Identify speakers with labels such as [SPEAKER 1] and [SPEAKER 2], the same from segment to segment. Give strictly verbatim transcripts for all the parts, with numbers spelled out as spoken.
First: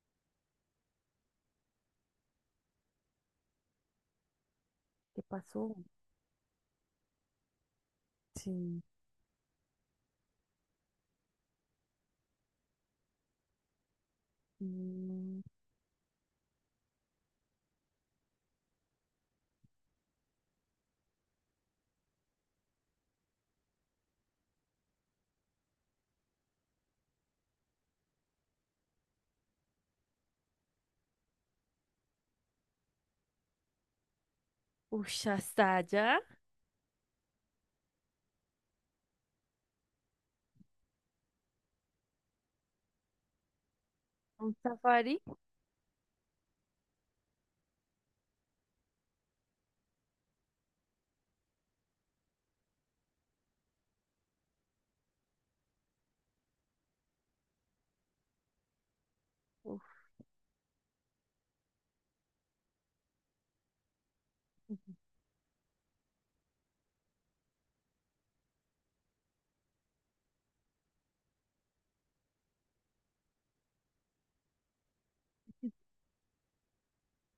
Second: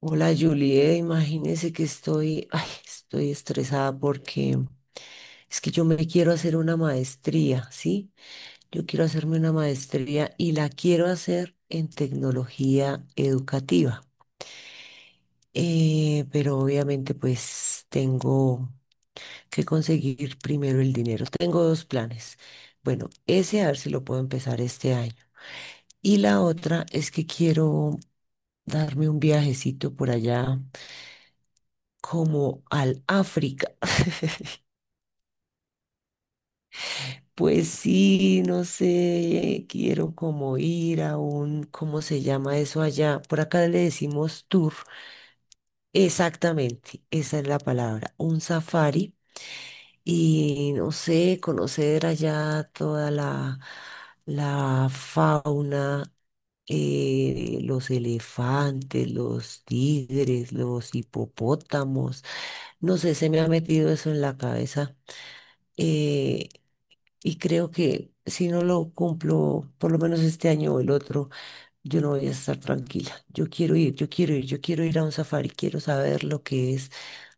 [SPEAKER 1] Hola Juliet, imagínese que estoy, ay, estoy estresada porque
[SPEAKER 2] ¿Qué
[SPEAKER 1] es que
[SPEAKER 2] pasó?
[SPEAKER 1] yo me quiero hacer una maestría, ¿sí?
[SPEAKER 2] Sí.
[SPEAKER 1] Yo quiero hacerme una maestría y la quiero hacer en tecnología educativa.
[SPEAKER 2] Mm.
[SPEAKER 1] Eh, pero obviamente pues tengo que conseguir primero el dinero. Tengo dos planes. Bueno, ese a ver si lo puedo empezar este año. Y la otra es que quiero darme un viajecito por allá como al África.
[SPEAKER 2] Ush, hasta allá.
[SPEAKER 1] Pues sí, no sé, quiero como ir a un, ¿cómo se llama eso allá? Por acá le decimos
[SPEAKER 2] Un
[SPEAKER 1] tour.
[SPEAKER 2] safari.
[SPEAKER 1] Exactamente, esa es la palabra, un safari. Y no sé, conocer allá toda la, la fauna, eh, los elefantes, los
[SPEAKER 2] Uf.
[SPEAKER 1] tigres, los hipopótamos. No sé, se me ha metido eso en la cabeza. eh, y creo que si no lo cumplo, por lo menos este año o el otro, yo no voy a estar tranquila. Yo quiero ir, yo quiero ir, yo quiero ir a un safari, quiero saber lo que es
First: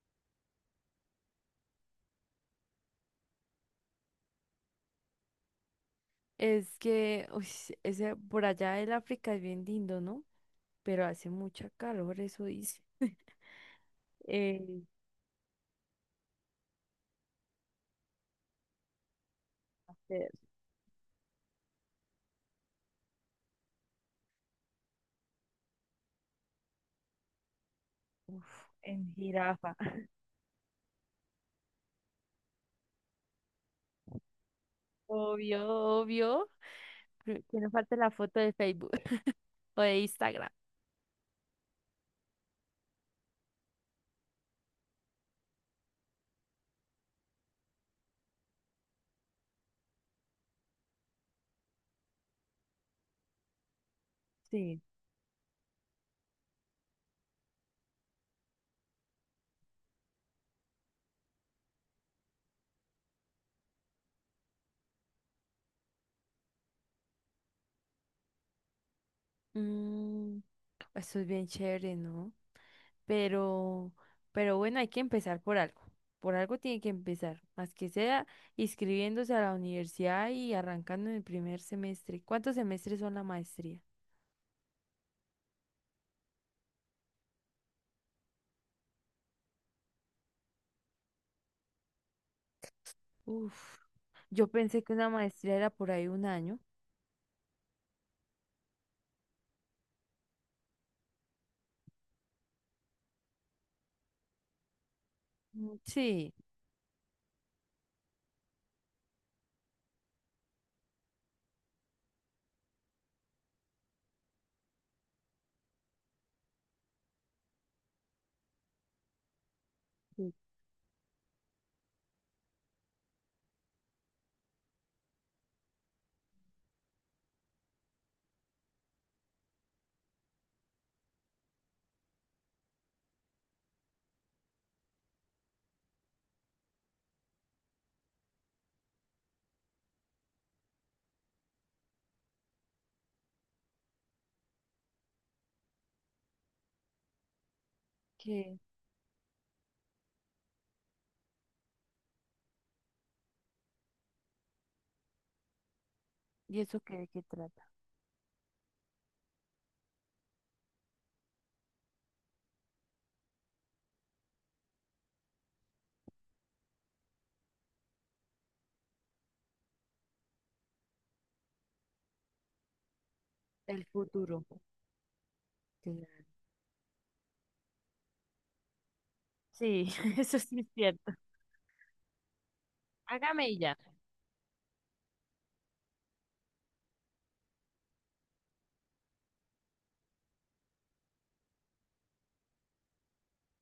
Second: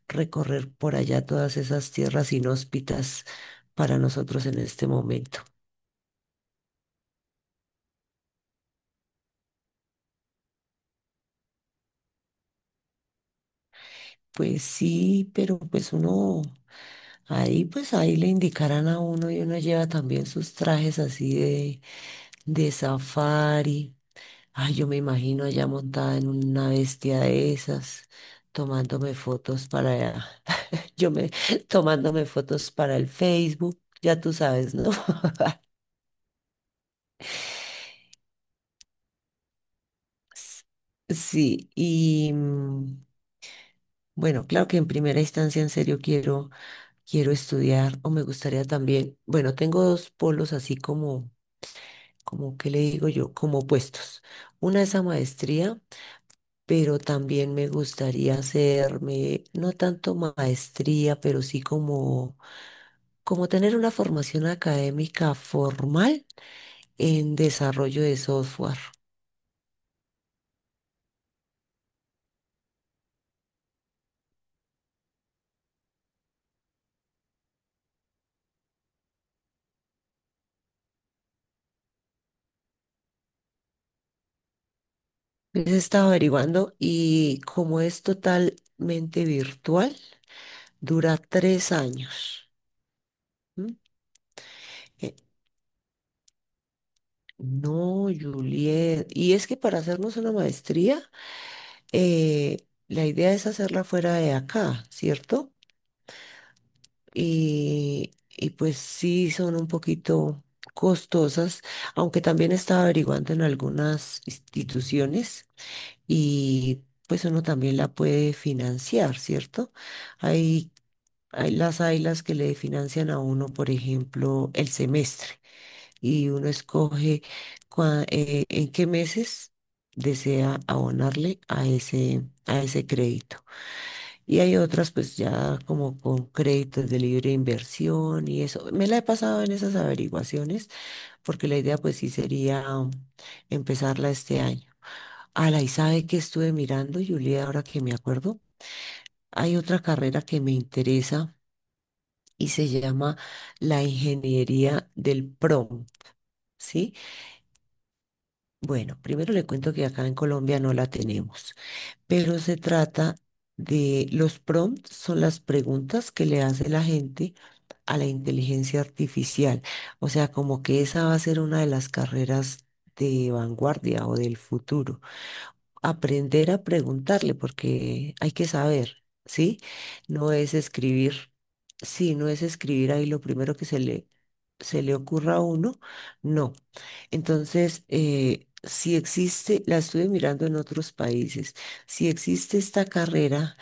[SPEAKER 1] recorrer por allá todas esas tierras inhóspitas para nosotros en este momento.
[SPEAKER 2] Es que, ush, ese, por allá el África es bien lindo, ¿no? Pero hace mucha calor, eso dice.
[SPEAKER 1] Pues
[SPEAKER 2] Eh,
[SPEAKER 1] sí, pero pues uno, ahí pues ahí le indicarán a uno y uno lleva también
[SPEAKER 2] eh,
[SPEAKER 1] sus trajes así de, de safari. Ay, yo me imagino allá montada en una bestia de esas,
[SPEAKER 2] uf, en
[SPEAKER 1] tomándome fotos
[SPEAKER 2] jirafa.
[SPEAKER 1] para, yo me, tomándome fotos para el Facebook, ya tú sabes, ¿no?
[SPEAKER 2] Obvio, obvio. Que que no falte la foto de Facebook o de Instagram.
[SPEAKER 1] S- Sí, y mm, bueno, claro que en primera instancia en serio quiero, quiero estudiar o me gustaría también, bueno, tengo dos polos así como, como, ¿qué le digo yo? Como opuestos.
[SPEAKER 2] Sí.
[SPEAKER 1] Una es a maestría, pero también me gustaría hacerme, no tanto maestría, pero sí como como tener una formación académica formal en desarrollo de software.
[SPEAKER 2] Mm, eso es bien chévere, ¿no? Pero, pero bueno, hay que empezar por algo. Por algo tiene que empezar, más que sea inscribiéndose a la universidad y arrancando en el primer semestre. ¿Cuántos semestres son la maestría?
[SPEAKER 1] He estaba averiguando y como es totalmente virtual, dura tres años. ¿M?
[SPEAKER 2] Uf, yo pensé que una
[SPEAKER 1] Eh,
[SPEAKER 2] maestría era por ahí un año.
[SPEAKER 1] No, Juliet. Y es que para hacernos una maestría, eh, la idea es hacerla fuera de acá, ¿cierto?
[SPEAKER 2] Mm. Sí,
[SPEAKER 1] Y, y pues sí, son un poquito costosas, aunque también estaba averiguando en algunas instituciones y pues uno también la puede financiar, ¿cierto?
[SPEAKER 2] sí.
[SPEAKER 1] Hay, hay las hay las que le financian a uno, por ejemplo, el semestre y uno escoge cua- eh, en qué meses desea abonarle a ese, a ese crédito. Y hay otras pues ya como con créditos de libre inversión y eso. Me la he pasado en esas averiguaciones porque la idea pues sí sería empezarla este año. Ala, y sabe que estuve mirando, Julia, ahora que me acuerdo,
[SPEAKER 2] ¿Qué?
[SPEAKER 1] hay otra carrera que me interesa y se llama la ingeniería del P R O M,
[SPEAKER 2] ¿Y eso
[SPEAKER 1] ¿sí?
[SPEAKER 2] qué, de qué trata?
[SPEAKER 1] Bueno, primero le cuento que acá en Colombia no la tenemos. Pero se trata de los prompts, son las preguntas que le hace la gente a la inteligencia artificial. O sea, como que esa va a ser una de las carreras de
[SPEAKER 2] El
[SPEAKER 1] vanguardia o del
[SPEAKER 2] futuro.
[SPEAKER 1] futuro,
[SPEAKER 2] Claro.
[SPEAKER 1] aprender a preguntarle porque hay que saber, ¿sí?
[SPEAKER 2] Sí,
[SPEAKER 1] No
[SPEAKER 2] eso
[SPEAKER 1] es
[SPEAKER 2] sí es cierto.
[SPEAKER 1] escribir. Sí, no es escribir ahí lo
[SPEAKER 2] Hágame y
[SPEAKER 1] primero que
[SPEAKER 2] ya.
[SPEAKER 1] se le, se le ocurra a uno, no. Entonces, eh, si existe, la estuve mirando en otros países, si existe esta carrera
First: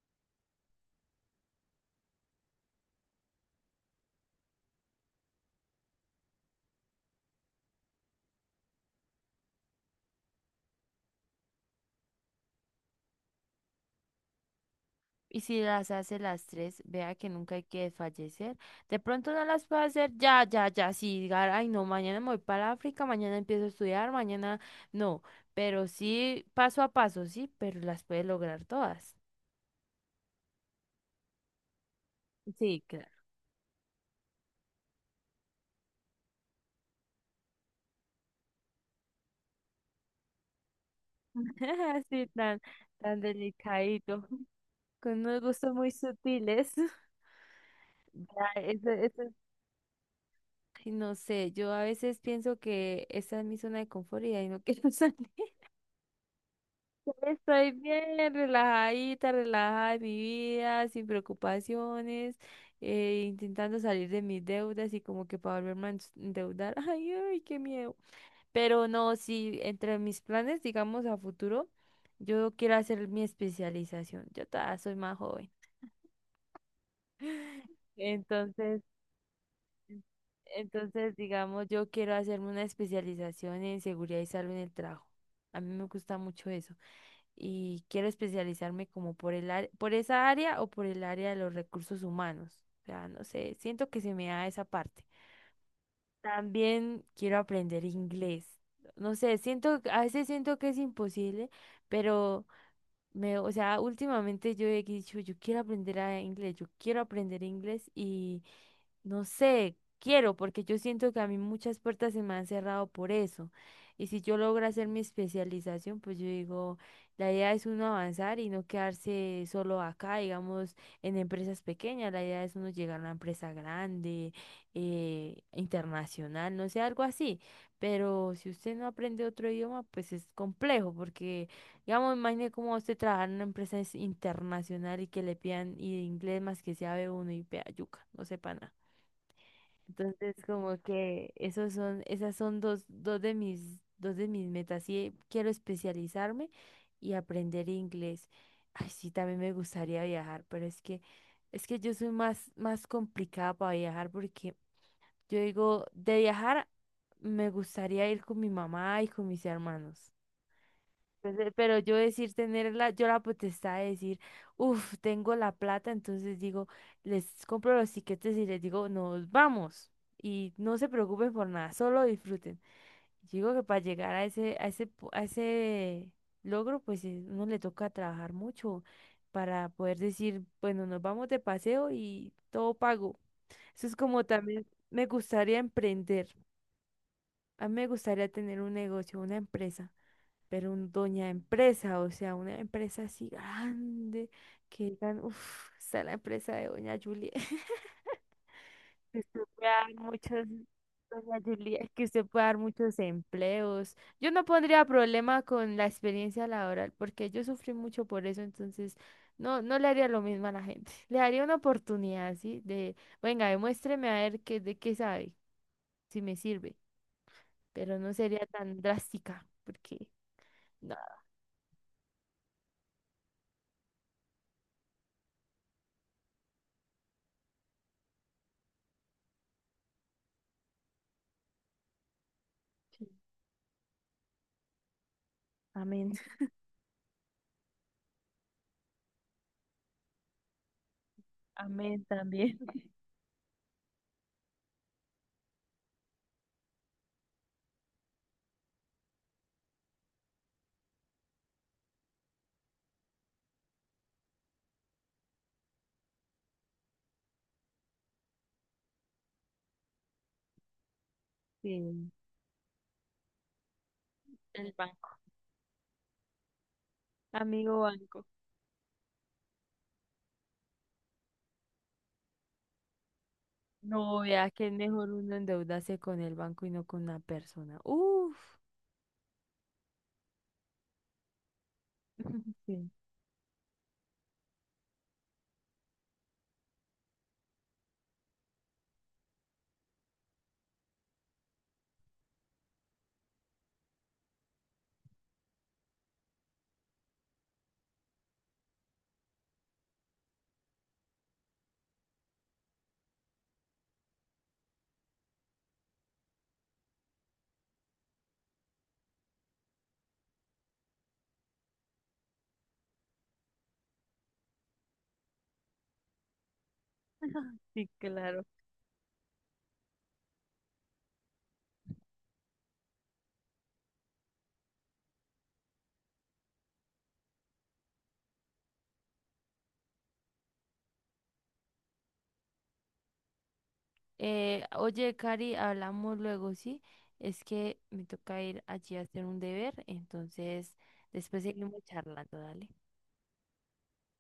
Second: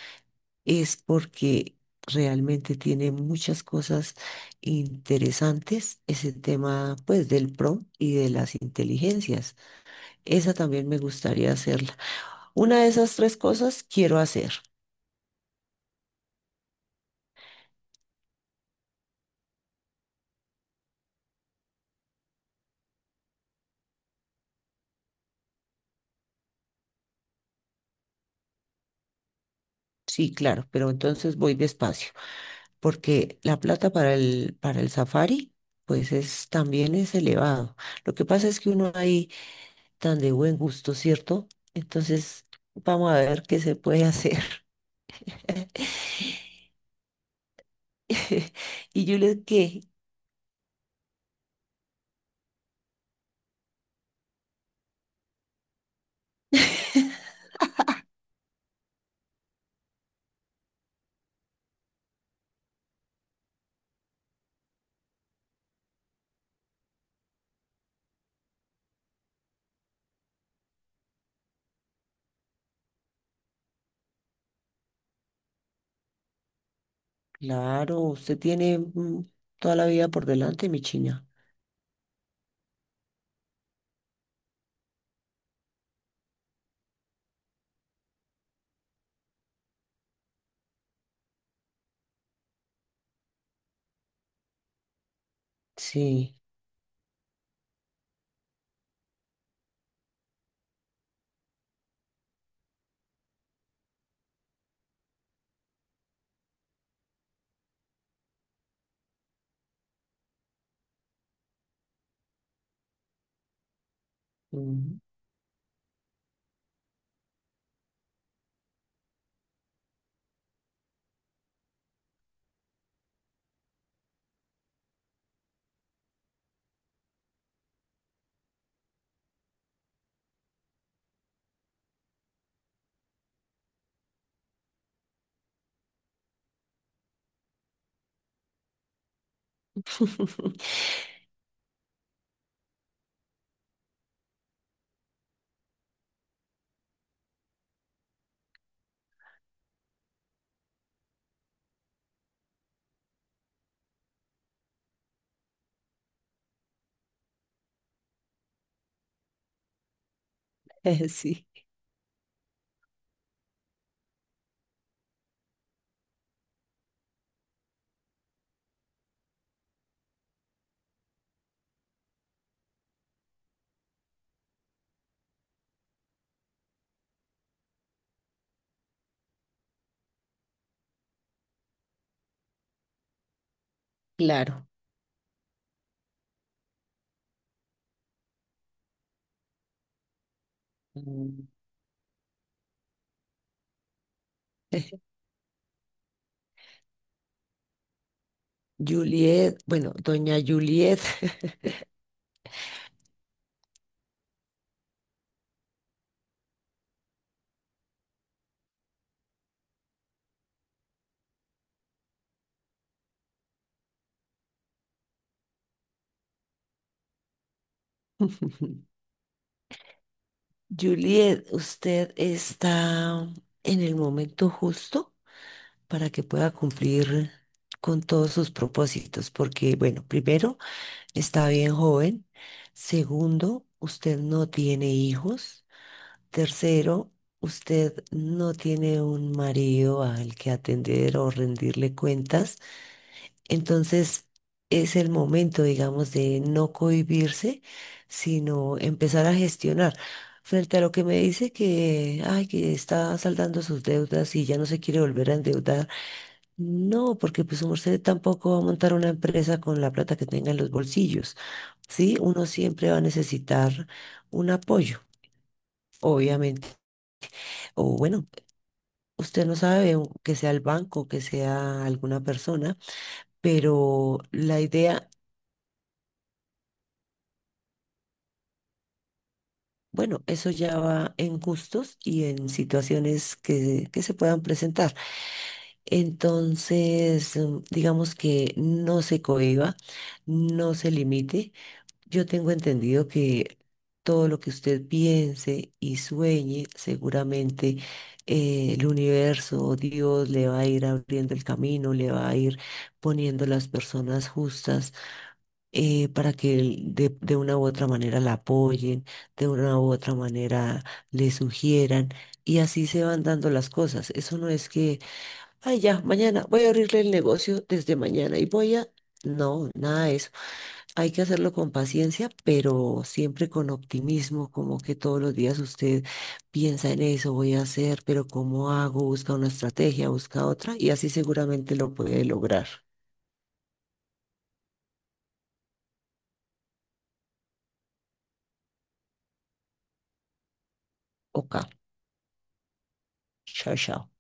[SPEAKER 1] es porque realmente tiene muchas cosas interesantes, ese tema pues del P R O y de las inteligencias. Esa también me gustaría hacerla. Una de esas tres cosas quiero hacer.
[SPEAKER 2] Y si las hace las tres, vea que nunca hay que desfallecer. De pronto no las puede hacer ya, ya, ya. Si diga, ay, no, mañana me voy para África, mañana empiezo a estudiar, mañana no. Pero sí, paso a paso, sí, pero las puede lograr todas.
[SPEAKER 1] Sí, claro, pero entonces voy despacio,
[SPEAKER 2] Sí, claro.
[SPEAKER 1] porque la plata para el, para el safari, pues es, también es elevado. Lo que pasa es que uno ahí tan de buen gusto, ¿cierto?
[SPEAKER 2] Así
[SPEAKER 1] Entonces,
[SPEAKER 2] tan,
[SPEAKER 1] vamos a
[SPEAKER 2] tan
[SPEAKER 1] ver qué se puede
[SPEAKER 2] delicadito,
[SPEAKER 1] hacer.
[SPEAKER 2] con unos gustos muy sutiles. Ya, eso,
[SPEAKER 1] Y yo
[SPEAKER 2] eso-
[SPEAKER 1] le ¿qué?
[SPEAKER 2] ay, no sé, yo a veces pienso que esa es mi zona de confort y ahí no quiero salir. Estoy bien, relajadita, relajada de mi vida, sin preocupaciones, eh, intentando salir de mis deudas y como que para volverme a ens- endeudar. Ay, ay, qué miedo. Pero no, sí, entre mis planes, digamos, a futuro, yo quiero hacer mi especialización. Yo todavía soy más joven.
[SPEAKER 1] Claro, usted tiene
[SPEAKER 2] Entonces,
[SPEAKER 1] mm, toda la vida por delante, mi
[SPEAKER 2] entonces,
[SPEAKER 1] china.
[SPEAKER 2] digamos, yo quiero hacerme una especialización en seguridad y salud en el trabajo. A mí me gusta mucho eso. Y quiero especializarme como por el área- por esa área o por el área de los recursos humanos. O sea, no sé, siento que se me da esa parte.
[SPEAKER 1] Sí.
[SPEAKER 2] También quiero aprender inglés. No sé, siento, a veces siento que es imposible, pero me, o sea, últimamente yo he dicho, yo quiero aprender a inglés, yo quiero aprender inglés y no sé, quiero, porque yo siento que a mí muchas puertas se me han cerrado por eso. Y si yo logro hacer mi
[SPEAKER 1] Mm.
[SPEAKER 2] especialización, pues yo digo, la idea es uno avanzar y no quedarse solo acá, digamos, en empresas pequeñas, la idea es uno llegar a una empresa grande, eh, internacional, no sé, algo así. Pero si usted no aprende otro idioma, pues es complejo, porque, digamos, imagine cómo usted trabajar en una empresa es internacional y que le pidan y inglés más que sea b uno y pea yuca, no sepa nada. Entonces, como que esos son, esas son dos, dos de mis, dos de mis metas. Sí, quiero especializarme y aprender inglés. Ay, sí, también me gustaría viajar, pero es que, es que yo soy más, más complicada para viajar porque yo digo, de viajar me gustaría ir con mi mamá y con mis hermanos. Pues,
[SPEAKER 1] Sí,
[SPEAKER 2] eh, pero yo decir tener la, yo la potestad de decir, uff, tengo la plata, entonces digo, les compro los tiquetes y les digo, nos vamos. Y no se preocupen por nada, solo disfruten. Digo que para llegar a ese, a ese, pu- a ese logro, pues eh, uno le toca trabajar mucho para poder decir, bueno, nos vamos de paseo y todo pago. Eso es como también
[SPEAKER 1] claro.
[SPEAKER 2] me gustaría emprender. A mí me gustaría tener un negocio, una empresa, pero un doña
[SPEAKER 1] Mm.
[SPEAKER 2] empresa, o sea, una empresa así grande, que digan, uff, está la empresa de doña Julia, que usted
[SPEAKER 1] Juliet,
[SPEAKER 2] pueda
[SPEAKER 1] bueno,
[SPEAKER 2] dar
[SPEAKER 1] doña
[SPEAKER 2] muchos,
[SPEAKER 1] Juliet.
[SPEAKER 2] doña Julia, que usted pueda dar muchos empleos. Yo no pondría problema con la experiencia laboral, porque yo sufrí mucho por eso, entonces no, no le haría lo mismo a la gente. Le daría una oportunidad, ¿sí? De, venga, demuéstreme a ver qué, de qué sabe, si me sirve, pero no sería tan drástica, porque... No,
[SPEAKER 1] Juliet, usted está en el momento justo para que pueda cumplir con todos sus propósitos, porque, bueno, primero, está bien joven.
[SPEAKER 2] sí.
[SPEAKER 1] Segundo, usted no tiene hijos.
[SPEAKER 2] Amén.
[SPEAKER 1] Tercero, usted no tiene un marido al que atender o rendirle
[SPEAKER 2] Amén también.
[SPEAKER 1] cuentas. Entonces es el momento, digamos, de no cohibirse, sino empezar a gestionar. Frente a lo que me dice que, ay, que está saldando sus deudas y ya no se quiere volver a endeudar. No, porque pues usted tampoco va a montar una empresa con la plata que tenga en los bolsillos.
[SPEAKER 2] Sí.
[SPEAKER 1] Sí, uno siempre va a necesitar un
[SPEAKER 2] El
[SPEAKER 1] apoyo,
[SPEAKER 2] banco.
[SPEAKER 1] obviamente.
[SPEAKER 2] Amigo
[SPEAKER 1] O
[SPEAKER 2] banco.
[SPEAKER 1] bueno, usted no sabe u- que sea el banco, que sea alguna persona, pero
[SPEAKER 2] No, vea
[SPEAKER 1] la
[SPEAKER 2] que es
[SPEAKER 1] idea.
[SPEAKER 2] mejor uno endeudarse con el banco y no con una persona. Uf.
[SPEAKER 1] Bueno, eso ya va en gustos y en
[SPEAKER 2] Sí,
[SPEAKER 1] situaciones que, que se puedan presentar. Entonces, mm, digamos que no se cohíba, no se limite. Yo tengo entendido que todo lo que usted piense y sueñe, seguramente eh, el universo, o Dios, le va a ir abriendo el camino, le va a ir poniendo las personas justas, eh, para que de, de una u otra manera la apoyen, de una u otra manera le sugieran, y así se van dando las cosas. Eso no es que, ay, ya, mañana voy a abrirle el negocio
[SPEAKER 2] sí,
[SPEAKER 1] desde mañana
[SPEAKER 2] claro.
[SPEAKER 1] y voy a... No, nada de eso. Hay que hacerlo con paciencia, pero siempre con optimismo, como que todos los días usted piensa en eso, voy a hacer, pero ¿cómo hago? Busca una estrategia, busca otra, y así seguramente lo puede lograr.
[SPEAKER 2] Eh, oye, Cari, hablamos luego, ¿sí? Es que me toca ir allí a hacer un deber, entonces después
[SPEAKER 1] Ok,
[SPEAKER 2] seguimos charlando, dale.
[SPEAKER 1] chao, chao.